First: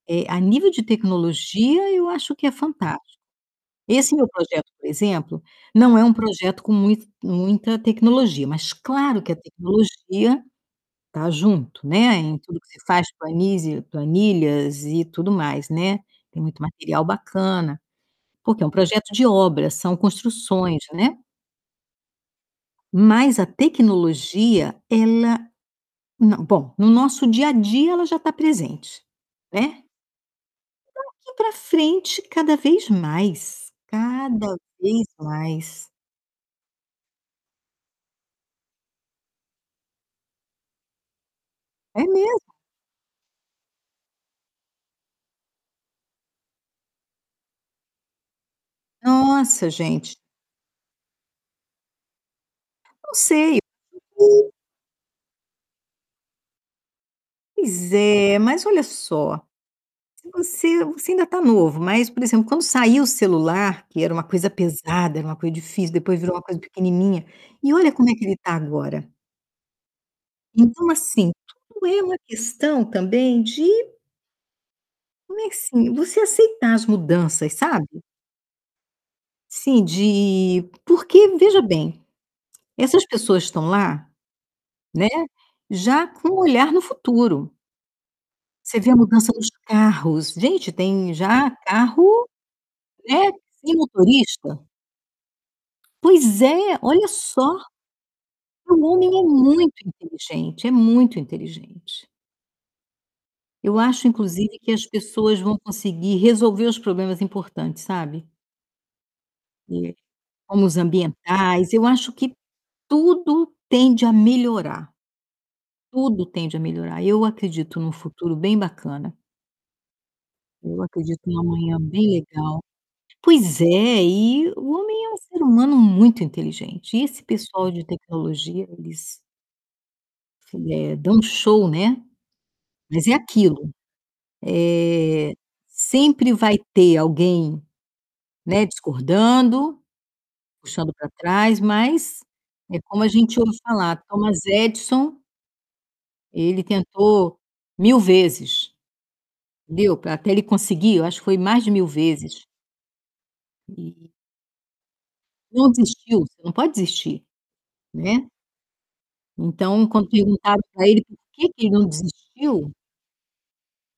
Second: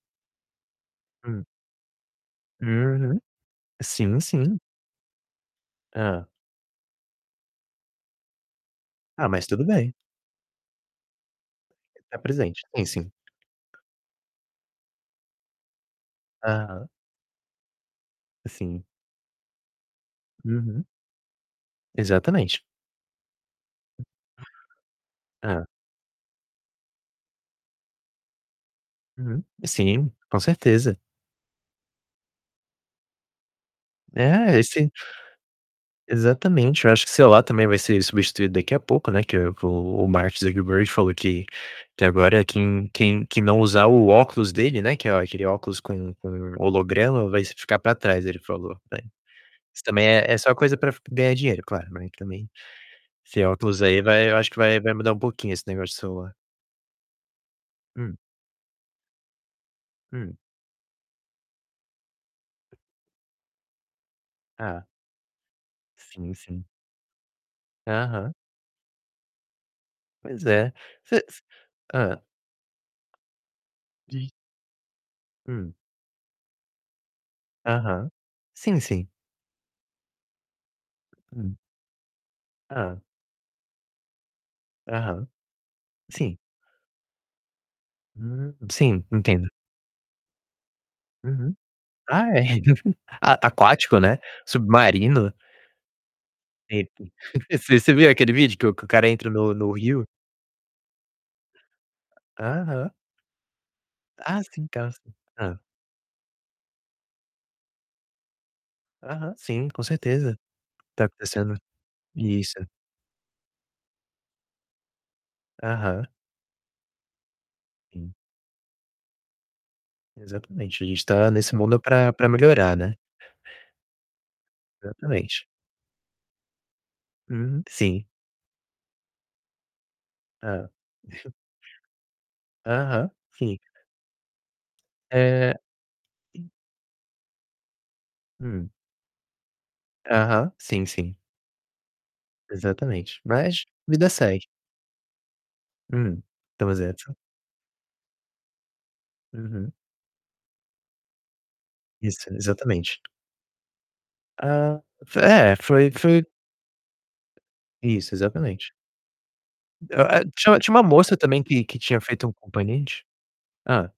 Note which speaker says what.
Speaker 1: Eh, a nível de
Speaker 2: Hum.
Speaker 1: tecnologia, eu acho que é
Speaker 2: Uhum.
Speaker 1: fantástico. Esse
Speaker 2: Sim,
Speaker 1: meu
Speaker 2: sim.
Speaker 1: projeto, por exemplo, não é um
Speaker 2: Hã.
Speaker 1: projeto com mui muita tecnologia, mas claro
Speaker 2: Ah,
Speaker 1: que a
Speaker 2: mas tudo bem.
Speaker 1: tecnologia tá junto, né.
Speaker 2: Tá
Speaker 1: Em tudo
Speaker 2: presente.
Speaker 1: que se
Speaker 2: Sim,
Speaker 1: faz,
Speaker 2: sim.
Speaker 1: planizi planilhas e tudo mais, né. Tem muito
Speaker 2: Aham.
Speaker 1: material bacana, porque é um
Speaker 2: Sim.
Speaker 1: projeto de obras; são construções,
Speaker 2: Uhum.
Speaker 1: né.
Speaker 2: Exatamente.
Speaker 1: Mas a tecnologia, ela
Speaker 2: Hã.
Speaker 1: não, bom, no nosso dia a dia, ela já tá presente,
Speaker 2: Uhum.
Speaker 1: né.
Speaker 2: Sim, com certeza.
Speaker 1: Daqui pra frente, cada vez mais, cada
Speaker 2: É, esse
Speaker 1: vez mais.
Speaker 2: Exatamente. Eu acho que celular também vai ser substituído daqui a pouco, né, que o o Mark Zuckerberg falou que
Speaker 1: É
Speaker 2: que agora
Speaker 1: mesmo?
Speaker 2: quem quem quem não usar o óculos dele, né, que a aquele óculos com com holograma vai s ficar pra trás, ele falou, né.
Speaker 1: Nossa,
Speaker 2: Isso também
Speaker 1: gente.
Speaker 2: é é só coisa pra f ganhar dinheiro, claro, né, também.
Speaker 1: Não
Speaker 2: Esse
Speaker 1: sei.
Speaker 2: óculos aí vai eu acho
Speaker 1: [unintelligible]
Speaker 2: que vai vai mudar um pouquinho esse negócio de celular.
Speaker 1: Pois
Speaker 2: Hum.
Speaker 1: é. Mas olha só, se
Speaker 2: Hum.
Speaker 1: você você ainda tá novo. Mas, por exemplo, quando saiu o celular, que era uma coisa
Speaker 2: É.
Speaker 1: pesada, era uma coisa difícil, depois
Speaker 2: Sim,
Speaker 1: virou uma coisa
Speaker 2: sim.
Speaker 1: pequenininha, e olha como é que
Speaker 2: Aham.
Speaker 1: ele tá agora.
Speaker 2: Pois é.
Speaker 1: Então,
Speaker 2: Se
Speaker 1: assim,
Speaker 2: s
Speaker 1: tudo é uma
Speaker 2: hã.
Speaker 1: questão também de
Speaker 2: Diz
Speaker 1: mas,
Speaker 2: Hum.
Speaker 1: assim, você aceitar as mudanças, sabe.
Speaker 2: Aham. Sim, sim.
Speaker 1: Sim, de porque
Speaker 2: Hum.
Speaker 1: veja bem,
Speaker 2: Hã.
Speaker 1: essas pessoas estão lá, né,
Speaker 2: Aham.
Speaker 1: já com
Speaker 2: Sim.
Speaker 1: o olhar no futuro.
Speaker 2: Hum,
Speaker 1: Você vê a
Speaker 2: sim,
Speaker 1: mudança nos
Speaker 2: entendo.
Speaker 1: carros. Gente, tem já
Speaker 2: Uhum.
Speaker 1: carro,
Speaker 2: Ah, é
Speaker 1: né,
Speaker 2: ah, tá,
Speaker 1: sem
Speaker 2: aquático, né.
Speaker 1: motorista.
Speaker 2: Submarino.
Speaker 1: Pois é,
Speaker 2: Eh pô.
Speaker 1: olha só!
Speaker 2: Você você viu aquele vídeo que o
Speaker 1: O
Speaker 2: que o cara
Speaker 1: homem é
Speaker 2: entra no no
Speaker 1: muito
Speaker 2: rio?
Speaker 1: inteligente, é muito inteligente.
Speaker 2: Aham.
Speaker 1: Eu acho,
Speaker 2: Ah,
Speaker 1: inclusive,
Speaker 2: sim,
Speaker 1: que as
Speaker 2: claro, sim.
Speaker 1: pessoas vão
Speaker 2: Hã.
Speaker 1: conseguir resolver os problemas importantes, sabe?
Speaker 2: Aham, sim, com
Speaker 1: Eh,
Speaker 2: certeza.
Speaker 1: como os
Speaker 2: Tá acontecendo
Speaker 1: ambientais. Eu acho que
Speaker 2: Isso.
Speaker 1: tudo tende a melhorar.
Speaker 2: Aham.
Speaker 1: Tudo tende a melhorar. Eu acredito num
Speaker 2: Hum.
Speaker 1: futuro bem bacana. Eu
Speaker 2: Exatamente. A gente
Speaker 1: acredito
Speaker 2: tá
Speaker 1: num
Speaker 2: nesse
Speaker 1: amanhã
Speaker 2: mundo pra
Speaker 1: bem
Speaker 2: pra
Speaker 1: legal.
Speaker 2: melhorar, né.
Speaker 1: Pois é, e o homem é um ser
Speaker 2: Exatamente.
Speaker 1: humano muito inteligente. E esse
Speaker 2: Uhum,
Speaker 1: pessoal de
Speaker 2: sim.
Speaker 1: tecnologia, eles fe
Speaker 2: Hã.
Speaker 1: eh, dão show, né. Mas
Speaker 2: Aham,
Speaker 1: é
Speaker 2: sim.
Speaker 1: aquilo, eh,
Speaker 2: Eh
Speaker 1: sempre vai ter alguém, né,
Speaker 2: Hum.
Speaker 1: discordando,
Speaker 2: Aham, sim,
Speaker 1: puxando pra
Speaker 2: sim.
Speaker 1: trás. Mas é como a
Speaker 2: Exatamente.
Speaker 1: gente ouve
Speaker 2: Mas
Speaker 1: falar:
Speaker 2: vida
Speaker 1: Thomas
Speaker 2: segue.
Speaker 1: Edison
Speaker 2: Hum.
Speaker 1: ele
Speaker 2: Thomas Edison.
Speaker 1: tentou 1.000 vezes,
Speaker 2: Uhum.
Speaker 1: entendeu, pra até ele conseguir, eu acho que foi mais de 1.000
Speaker 2: Isso,
Speaker 1: vezes
Speaker 2: exatamente.
Speaker 1: e
Speaker 2: Ah, f é,
Speaker 1: não
Speaker 2: foi
Speaker 1: desistiu.
Speaker 2: foi
Speaker 1: Você não pode desistir,
Speaker 2: Isso,
Speaker 1: né.
Speaker 2: exatamente.
Speaker 1: Então,
Speaker 2: Hã,
Speaker 1: quando
Speaker 2: eh, tinha
Speaker 1: perguntaram
Speaker 2: tinha uma
Speaker 1: pra ele por
Speaker 2: moça também
Speaker 1: que
Speaker 2: que
Speaker 1: que ele
Speaker 2: que
Speaker 1: não
Speaker 2: tinha feito um
Speaker 1: desistiu
Speaker 2: componente Hã.